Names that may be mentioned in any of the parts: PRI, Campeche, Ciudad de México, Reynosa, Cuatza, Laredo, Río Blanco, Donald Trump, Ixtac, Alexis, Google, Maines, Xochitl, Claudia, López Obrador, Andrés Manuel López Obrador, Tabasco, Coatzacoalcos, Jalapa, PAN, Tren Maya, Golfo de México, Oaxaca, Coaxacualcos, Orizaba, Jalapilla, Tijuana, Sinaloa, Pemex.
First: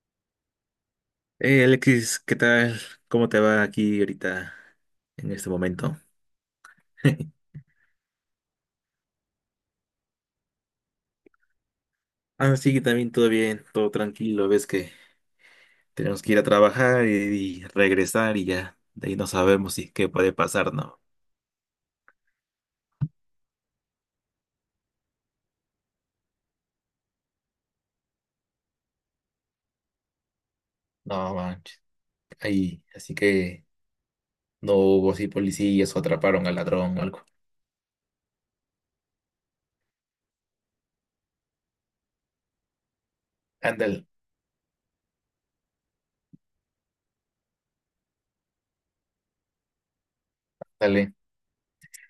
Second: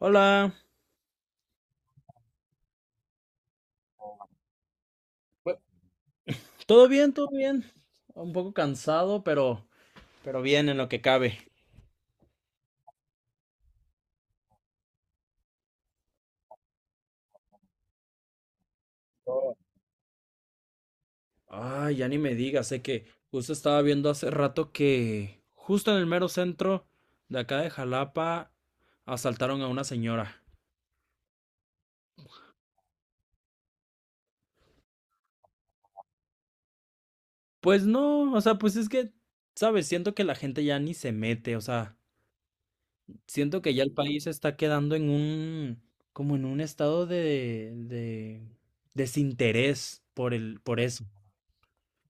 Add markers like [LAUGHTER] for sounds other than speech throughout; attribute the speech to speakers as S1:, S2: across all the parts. S1: Hola,
S2: Hey Alexis, ¿qué tal? ¿Cómo te va aquí ahorita en este momento?
S1: ¿todo bien? ¿Todo
S2: [LAUGHS]
S1: bien? Un poco cansado, pero bien en lo que cabe.
S2: Ah, sí, también todo bien, todo tranquilo. Ves que tenemos que ir a trabajar y regresar y ya. De ahí no sabemos si qué puede pasar, ¿no?
S1: Ay, ya ni me digas, sé que justo estaba viendo hace rato que justo en el mero centro de acá de Jalapa asaltaron a una señora.
S2: No manches. Ahí, así que no hubo así policías o atraparon al ladrón o algo.
S1: Pues no, o sea, pues es que, sabes, siento que la gente ya ni se mete, o sea, siento que ya el
S2: Ándale,
S1: país está quedando en un, como en un estado de desinterés por por eso.
S2: dale.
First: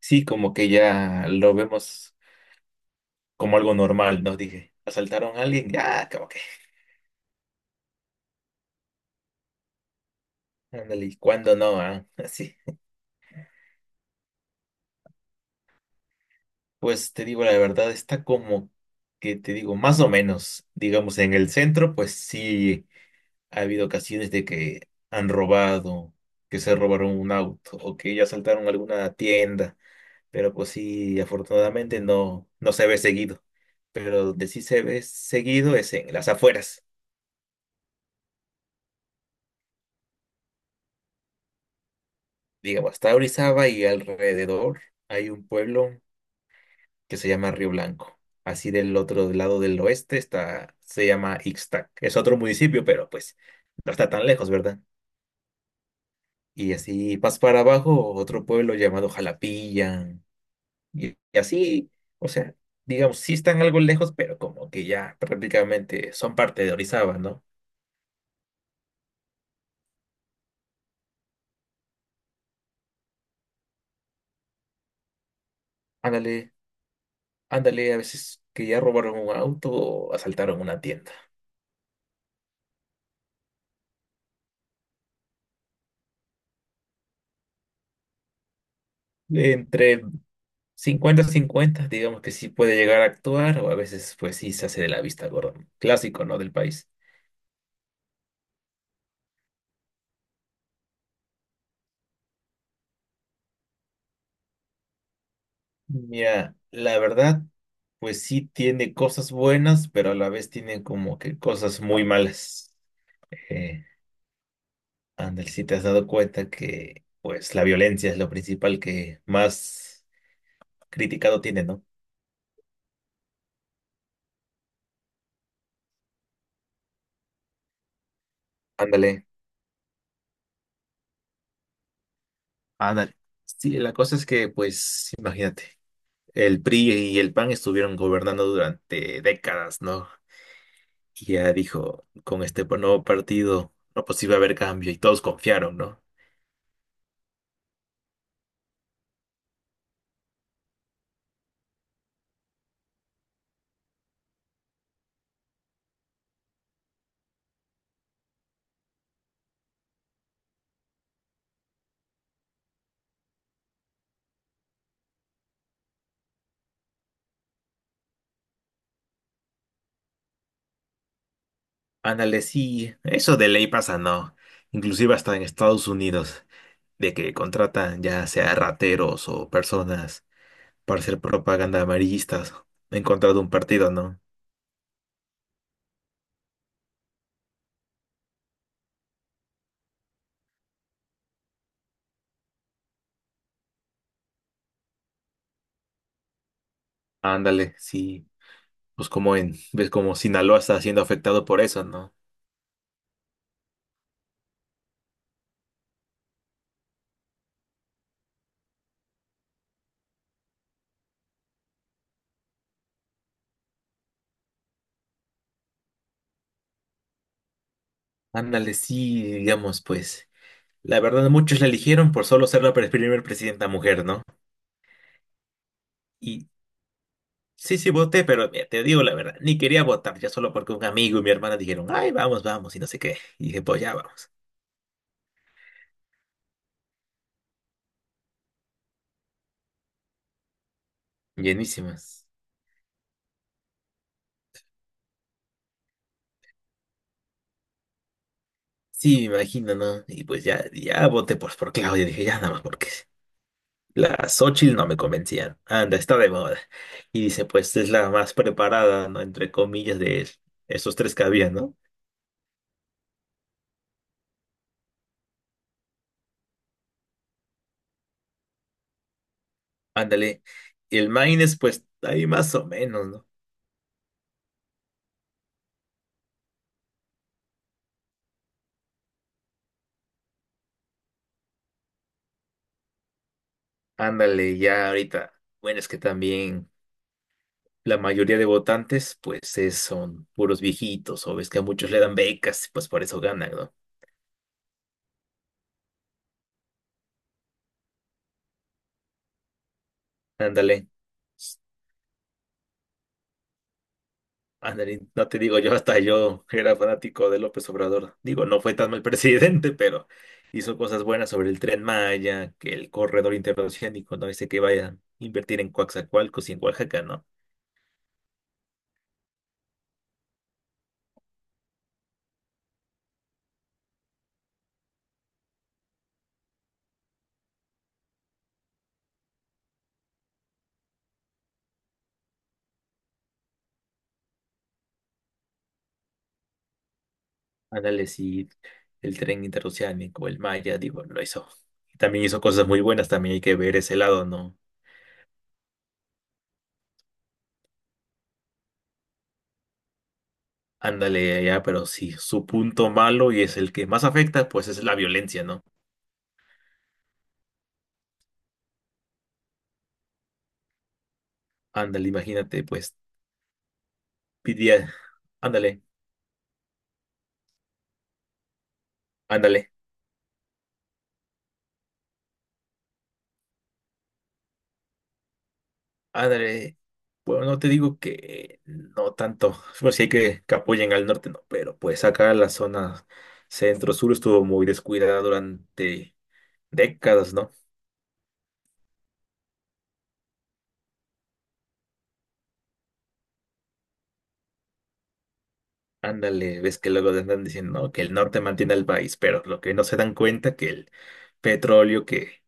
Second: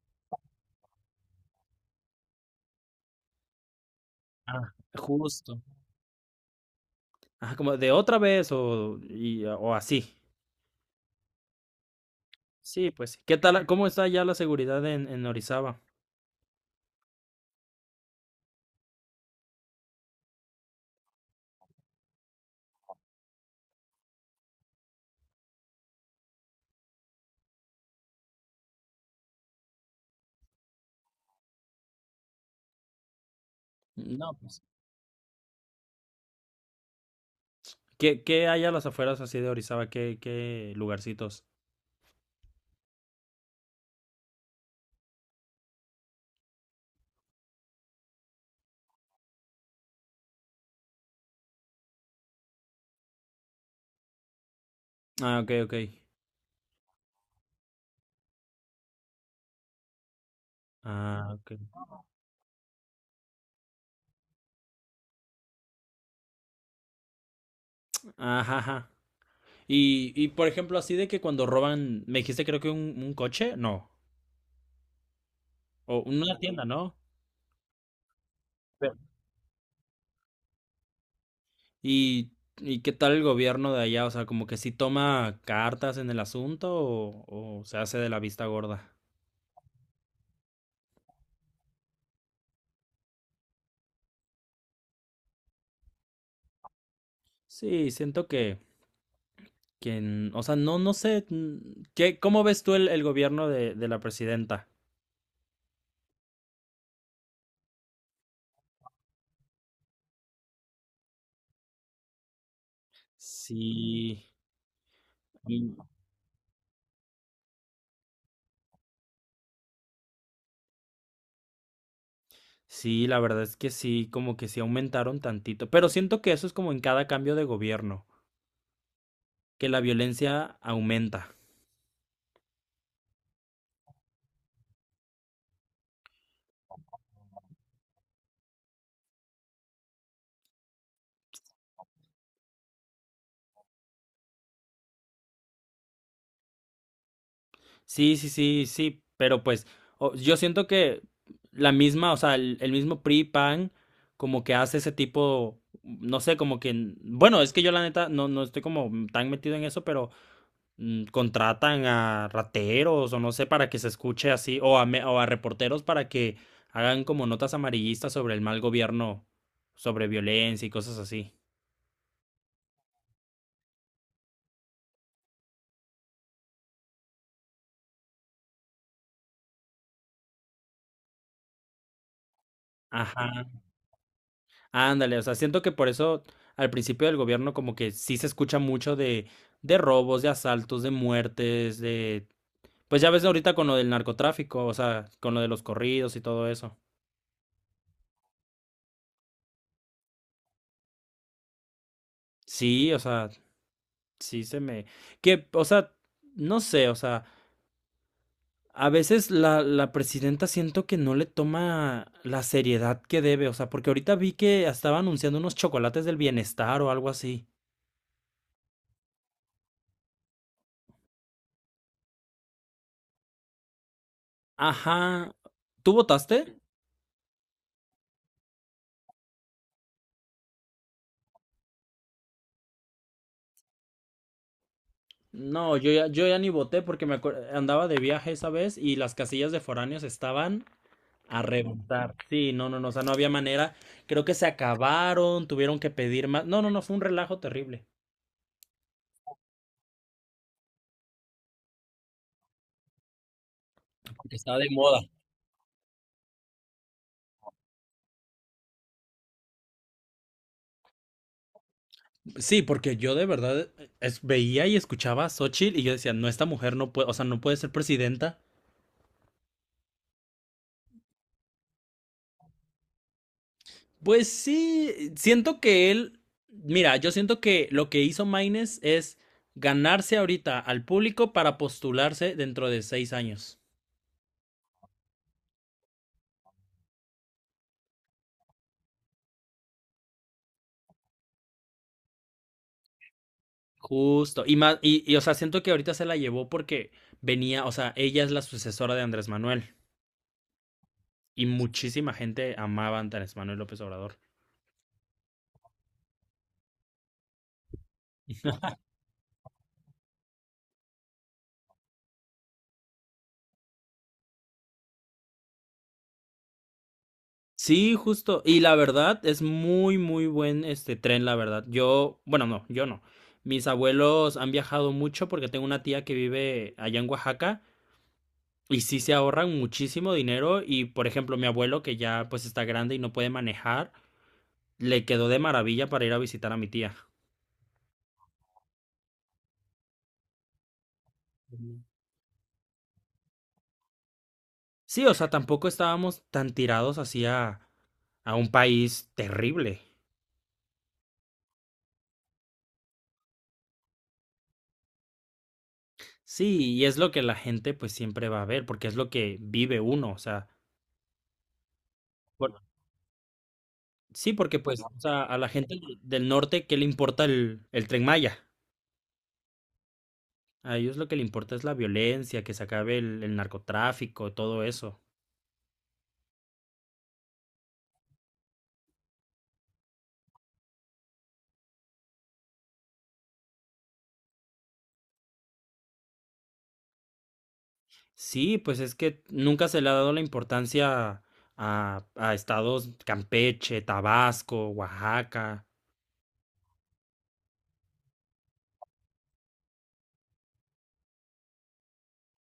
S2: Sí, como que ya lo vemos como algo normal, ¿no?
S1: Ah,
S2: Dije, asaltaron a
S1: justo.
S2: alguien, ya, como que.
S1: Ajá, como de otra vez o, y, o así.
S2: Ándale, ¿y cuándo no? ¿Ah? [LAUGHS] Así.
S1: Sí, pues sí. ¿Qué tal? ¿Cómo está ya la seguridad en Orizaba?
S2: Pues te digo la verdad, está como que te digo, más o menos, digamos, en el centro, pues sí ha habido ocasiones de que han robado, que se robaron un auto o que ya asaltaron alguna tienda, pero pues sí, afortunadamente no, no se ve seguido. Pero
S1: No,
S2: donde sí
S1: pues.
S2: se ve seguido es en las afueras.
S1: ¿Qué, qué hay a las afueras así de Orizaba? ¿Qué, qué lugarcitos?
S2: Digamos, hasta Orizaba y alrededor hay un pueblo que se llama Río Blanco. Así del otro lado del oeste está, se llama Ixtac. Es otro municipio, pero pues no está tan lejos, ¿verdad?
S1: Ah, ok, ok.
S2: Y así vas para abajo, otro pueblo llamado Jalapilla.
S1: Ah,
S2: Y
S1: ok.
S2: así, o sea, digamos, sí están algo lejos, pero como que ya prácticamente son parte de Orizaba, ¿no?
S1: Ajá, ajá. Y por ejemplo, así de que cuando roban, me dijiste creo que un coche, no. O una
S2: Ándale,
S1: tienda, ¿no?
S2: ándale, a veces que ya
S1: Pero-
S2: robaron un auto o asaltaron una tienda.
S1: ¿Y, y qué tal el gobierno de allá? O sea, como que sí toma cartas en el asunto o se hace de la vista gorda.
S2: Entre 50-50 digamos que sí puede llegar a actuar o a veces pues sí se hace de la vista gorda. Clásico, ¿no? Del país.
S1: Sí, siento que quien, o sea, no, no sé, ¿qué, cómo ves tú el gobierno de la presidenta?
S2: Mira, la verdad, pues sí tiene cosas buenas, pero a la vez tiene como que cosas muy malas. Eh,
S1: Sí,
S2: Andel, si te
S1: mm,
S2: has dado cuenta que pues la violencia es lo principal que más criticado tiene, ¿no?
S1: sí, la verdad es que sí, como que sí aumentaron tantito, pero siento que eso es como en cada cambio de gobierno,
S2: Ándale.
S1: que la violencia aumenta.
S2: Ándale. Sí, la cosa es que pues imagínate, el PRI y el PAN estuvieron gobernando durante décadas, ¿no? Y ya dijo, con este nuevo partido, no, pues iba a haber cambio y todos confiaron, ¿no?
S1: Sí, sí, sí, sí, pero pues o- yo siento que la misma, o sea, el mismo PRI, PAN, como que hace ese tipo, no sé, como que, bueno, es que yo la neta no, no estoy como tan metido en eso, pero... contratan a rateros o no sé para que se escuche así, o a, me- o a reporteros para que hagan como notas amarillistas sobre el mal gobierno, sobre violencia y cosas así.
S2: Ándale, sí, eso de ley pasa, ¿no? Inclusive hasta en Estados Unidos, de que contratan ya sea rateros o personas para hacer propaganda amarillistas en
S1: Ajá,
S2: contra de un partido, ¿no?
S1: ándale, o sea, siento que por eso al principio del gobierno como que sí se escucha mucho de robos, de asaltos, de muertes, de... Pues ya ves ahorita con lo del narcotráfico, o sea, con lo de los corridos y todo eso.
S2: Ándale, sí, pues como en, ves como Sinaloa está siendo afectado por eso, ¿no?
S1: Sí, o sea, sí se me... Que, o sea, no sé, o sea... A veces la presidenta siento que no le toma la seriedad que debe, o sea, porque ahorita vi que estaba anunciando unos chocolates del bienestar o algo así.
S2: Ándale, sí, digamos, pues, la verdad muchos la eligieron por solo ser la primer presidenta mujer, ¿no?
S1: Ajá. ¿Tú
S2: Y
S1: votaste?
S2: sí, sí, voté, pero mira, te digo la verdad, ni quería votar, ya solo porque un amigo y mi hermana dijeron, ay, vamos, vamos, y no sé qué. Y dije, pues ya vamos.
S1: No, yo ya ni voté porque me acuer- andaba de viaje esa vez y las casillas de foráneos estaban a reventar.
S2: Llenísimas.
S1: Sí, no, no, no, o sea, no había manera. Creo que se acabaron, tuvieron que pedir más. No, no, no, fue un relajo terrible.
S2: Sí, me imagino, ¿no? Y pues ya, ya voté por Claudia, dije, ya nada más porque la
S1: Porque está de
S2: Xochitl no me
S1: moda.
S2: convencían. Anda, está de moda. Y dice, pues es la más preparada, ¿no? Entre comillas, de esos tres que había, ¿no?
S1: Sí, porque yo de verdad es- veía y escuchaba a Xochitl y yo decía, no, esta mujer no puede, o sea, no puede ser presidenta.
S2: Ándale. Y el Maines, pues ahí más o menos, ¿no?
S1: Pues sí, siento que él, mira, yo siento que lo que hizo Maines es ganarse ahorita al público para postularse dentro de 6 años.
S2: Ándale, ya ahorita. Bueno, es que también la mayoría de votantes, pues son puros viejitos, o ves que a muchos le dan becas, pues por eso ganan, ¿no?
S1: Justo. Y más, y, o sea, siento que ahorita se la llevó porque venía, o sea, ella es la sucesora de Andrés Manuel
S2: Ándale,
S1: y muchísima gente amaba a Andrés Manuel López Obrador.
S2: ándale, no te digo yo, hasta yo era fanático de López Obrador. Digo, no fue tan mal [LAUGHS] presidente, pero hizo cosas buenas sobre el Tren Maya, que el corredor interoceánico, no dice que vaya a invertir en Coaxacualcos y en Oaxaca, ¿no?
S1: Sí, justo. Y la verdad, es muy, muy buen este tren, la verdad. Yo, bueno, no, yo no. Mis abuelos han viajado mucho porque tengo una tía que vive allá en Oaxaca y sí se ahorran muchísimo dinero. Y, por ejemplo, mi abuelo, que ya pues está grande y no puede manejar, le quedó de maravilla para ir a visitar a mi tía.
S2: Ándale, sí, el tren interoceánico, el Maya, digo, lo hizo.
S1: Ujú.
S2: También hizo cosas muy buenas, también hay que ver ese lado, ¿no?
S1: Sí, o sea, tampoco estábamos tan tirados hacia a un país terrible.
S2: Ándale, ya, pero si su punto malo y es el que más afecta, pues es la violencia, ¿no?
S1: Sí, y es lo que la gente pues siempre va a ver, porque es lo que vive uno, o sea.
S2: Ándale,
S1: Por-
S2: imagínate, pues,
S1: sí, porque pues,
S2: diría,
S1: o sea, a la gente
S2: ándale,
S1: del norte, ¿qué le importa el Tren Maya?
S2: ándale,
S1: A ellos lo que le importa es la violencia, que se acabe el narcotráfico, todo eso.
S2: ándale. Bueno, no te digo que no tanto. Pues sí hay que apoyen al norte, no, pero pues acá la zona centro-sur estuvo muy descuidada durante décadas, ¿no?
S1: Sí, pues es que nunca se le ha dado la importancia a estados Campeche, Tabasco, Oaxaca,
S2: Ándale, ves que luego andan diciendo, no, que el norte mantiene al país, pero lo que no se dan cuenta que el petróleo que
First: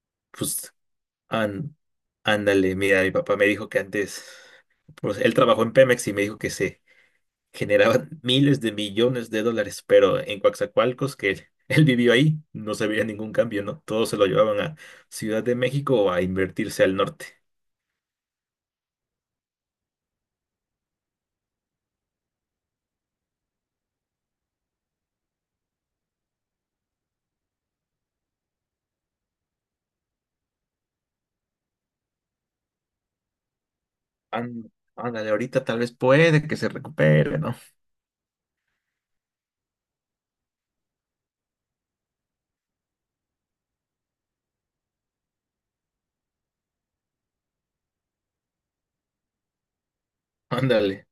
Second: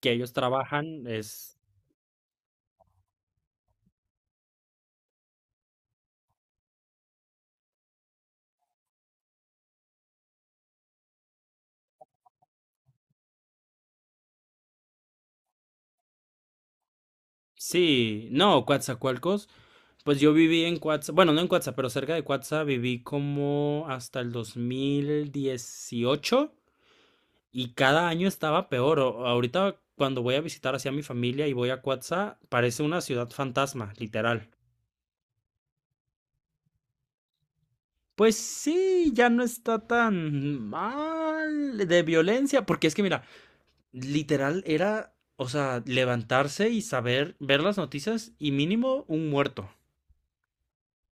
S1: que ellos
S2: pues
S1: trabajan, es...
S2: An- ándale, mira, mi papá me dijo que antes, pues él trabajó en Pemex y me dijo que se generaban [LAUGHS] miles de millones de dólares, pero en Coatzacoalcos, que él, [LAUGHS] él vivió ahí, no se veía ningún cambio, ¿no? Todos se lo llevaban a Ciudad de México o a invertirse al norte.
S1: Sí, no, Coatzacoalcos, pues yo viví en Coatzacoalcos, bueno, no en Coatzacoalcos, pero cerca de Coatzacoalcos viví como hasta el 2018. Y cada año estaba peor. O- ahorita cuando voy a visitar hacia mi familia y voy a Cuatza, parece una ciudad fantasma, literal.
S2: Án- ándale, ahorita tal vez puede que se recupere, ¿no?
S1: Pues sí, ya no está tan mal de violencia, porque es que mira, literal era, o sea, levantarse y saber, ver las noticias y mínimo un muerto.
S2: Ándale,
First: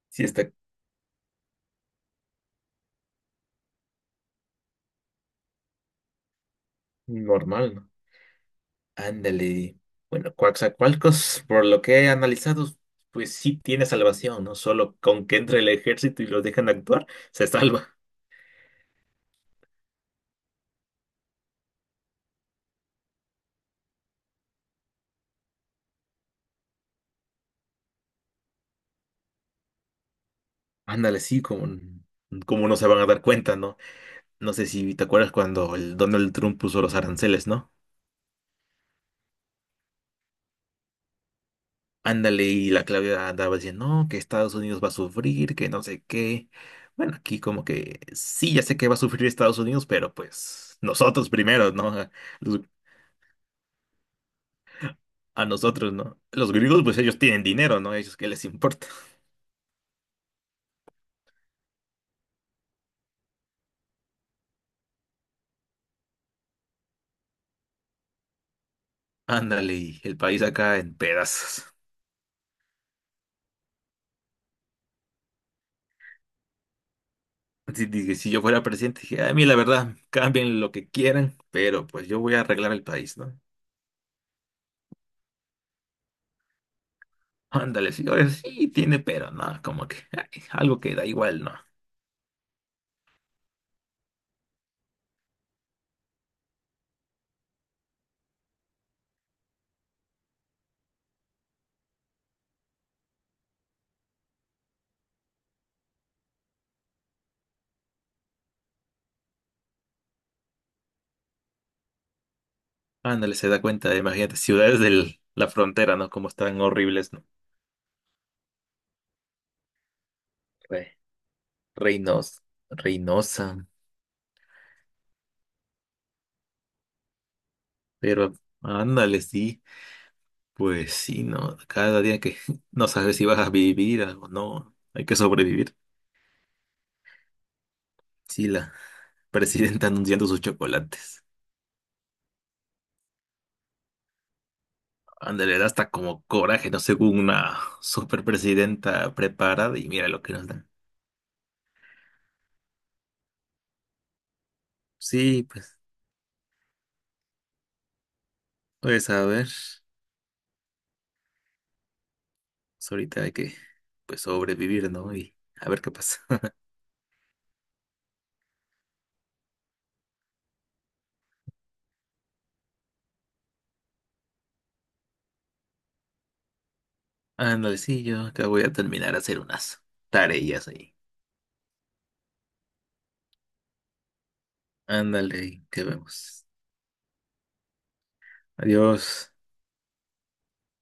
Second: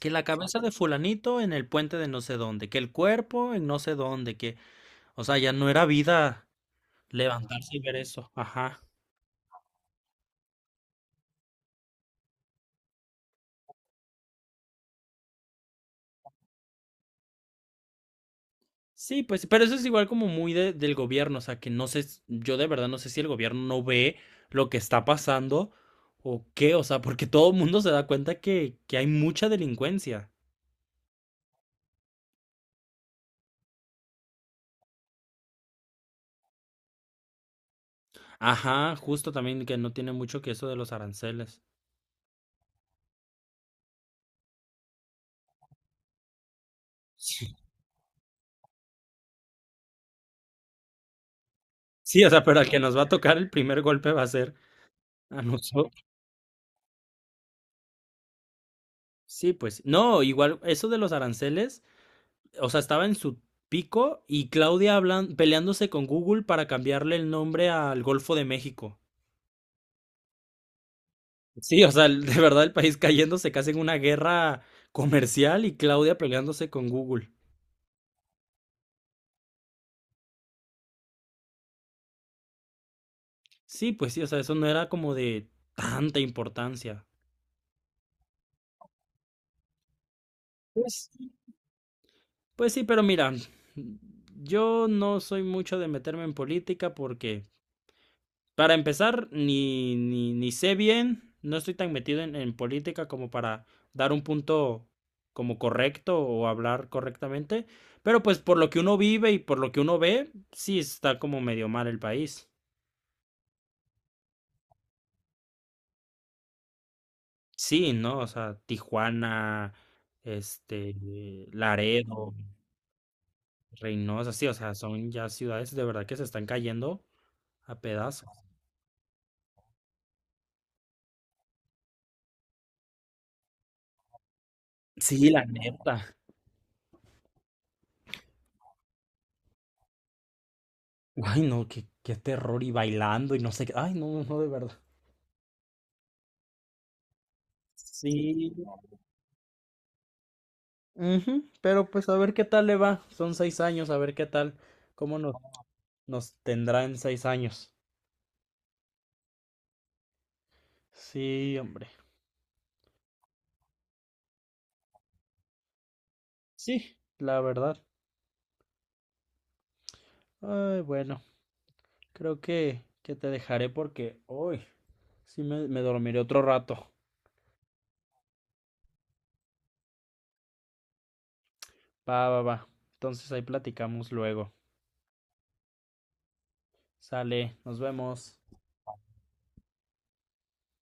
S1: Que la
S2: sí está
S1: cabeza de fulanito en el puente de no sé dónde, que el cuerpo en no sé dónde, que, o sea, ya no era vida
S2: normal,
S1: levantarse y
S2: ¿no?
S1: ver eso. Ajá.
S2: Ándale. Bueno, Coaxacualcos, por lo que he analizado, pues sí tiene salvación, ¿no? Solo con que entre el ejército y los dejan actuar, se salva.
S1: Sí, pues, pero eso es igual como muy de- del gobierno, o sea, que no sé, s- yo de verdad no sé si el gobierno no ve lo que está pasando o qué, o sea, porque todo el mundo se da cuenta que hay mucha delincuencia.
S2: Ándale, sí, como, como no se van a dar cuenta, ¿no? No sé si te acuerdas cuando el Donald Trump puso los aranceles, ¿no?
S1: Ajá, justo también que no tiene mucho que eso de los aranceles.
S2: Ándale, y la Claudia andaba diciendo, no, que Estados Unidos va a sufrir, que no sé qué. Bueno, aquí
S1: Sí,
S2: como que sí, ya sé que va a sufrir Estados Unidos, pero pues nosotros primero, ¿no?
S1: sí, o sea, pero
S2: Los
S1: al que nos va a [LAUGHS] tocar el primer golpe va a ser a
S2: a nosotros,
S1: nosotros.
S2: ¿no? Los griegos, pues ellos tienen dinero, ¿no? Ellos, ¿qué les importa?
S1: Sí, pues, no, igual eso de los aranceles, o sea, estaba en su pico y Claudia hablan, peleándose con Google para cambiarle el nombre al Golfo de México.
S2: [LAUGHS] Ándale, y el país acá en pedazos.
S1: Sí, o sea, el- de verdad el país cayéndose casi en una guerra comercial y Claudia peleándose con Google.
S2: Así dije, si yo fuera presidente, dije, "Ah, a mí la verdad, cambien lo que quieran, pero pues yo voy a arreglar el país, ¿no?
S1: Sí, pues sí, o sea, eso no era como de tanta importancia.
S2: Ándale, señores, sí tiene, pero no, como que ay, algo que da
S1: Pues,
S2: igual, ¿no?
S1: pues sí, pero mira, yo no soy mucho de meterme en política porque, para empezar, ni, ni, ni sé bien, no estoy tan metido en política como para dar un punto como correcto o hablar correctamente, pero pues por lo que uno vive y por lo que uno ve, sí está como medio mal el país.
S2: Ándale, se da cuenta, imagínate, ciudades de la frontera, ¿no? Como están horribles, ¿no?
S1: Sí, ¿no? O sea, Tijuana,
S2: Re-
S1: este, Laredo,
S2: Reinos, Reynosa,
S1: Reynosa, sí, o sea, son ya ciudades de verdad que se están cayendo a pedazos.
S2: pero ándale, sí. Pues sí, ¿no? Cada día que [LAUGHS] no sabes si vas a vivir o no, hay que
S1: Sí, la
S2: sobrevivir.
S1: neta.
S2: Sí, la [LAUGHS] presidenta anunciando sus chocolates.
S1: Ay, no, qué, qué terror y bailando y no sé qué. Ay, no, no, no, de verdad.
S2: Ándale, da hasta como coraje, ¿no? Según una
S1: Sí.
S2: superpresidenta preparada y mira lo que nos dan.
S1: Ujú, pero pues a ver qué tal le va. Son 6 años, a ver qué tal, cómo nos,
S2: Sí, pues,
S1: nos tendrá en 6 años.
S2: pues a ver,
S1: Sí, hombre.
S2: pues ahorita hay que pues sobrevivir, ¿no? Y a ver qué pasa. [LAUGHS]
S1: Sí, la verdad. Ay, bueno, creo que te dejaré porque hoy sí, me dormiré otro rato.
S2: Ándale, sí, yo acá voy a terminar a hacer unas tareas ahí.
S1: Va, va, va. Entonces ahí platicamos luego.
S2: Ándale, que vemos.
S1: Sale, nos vemos.
S2: Adiós.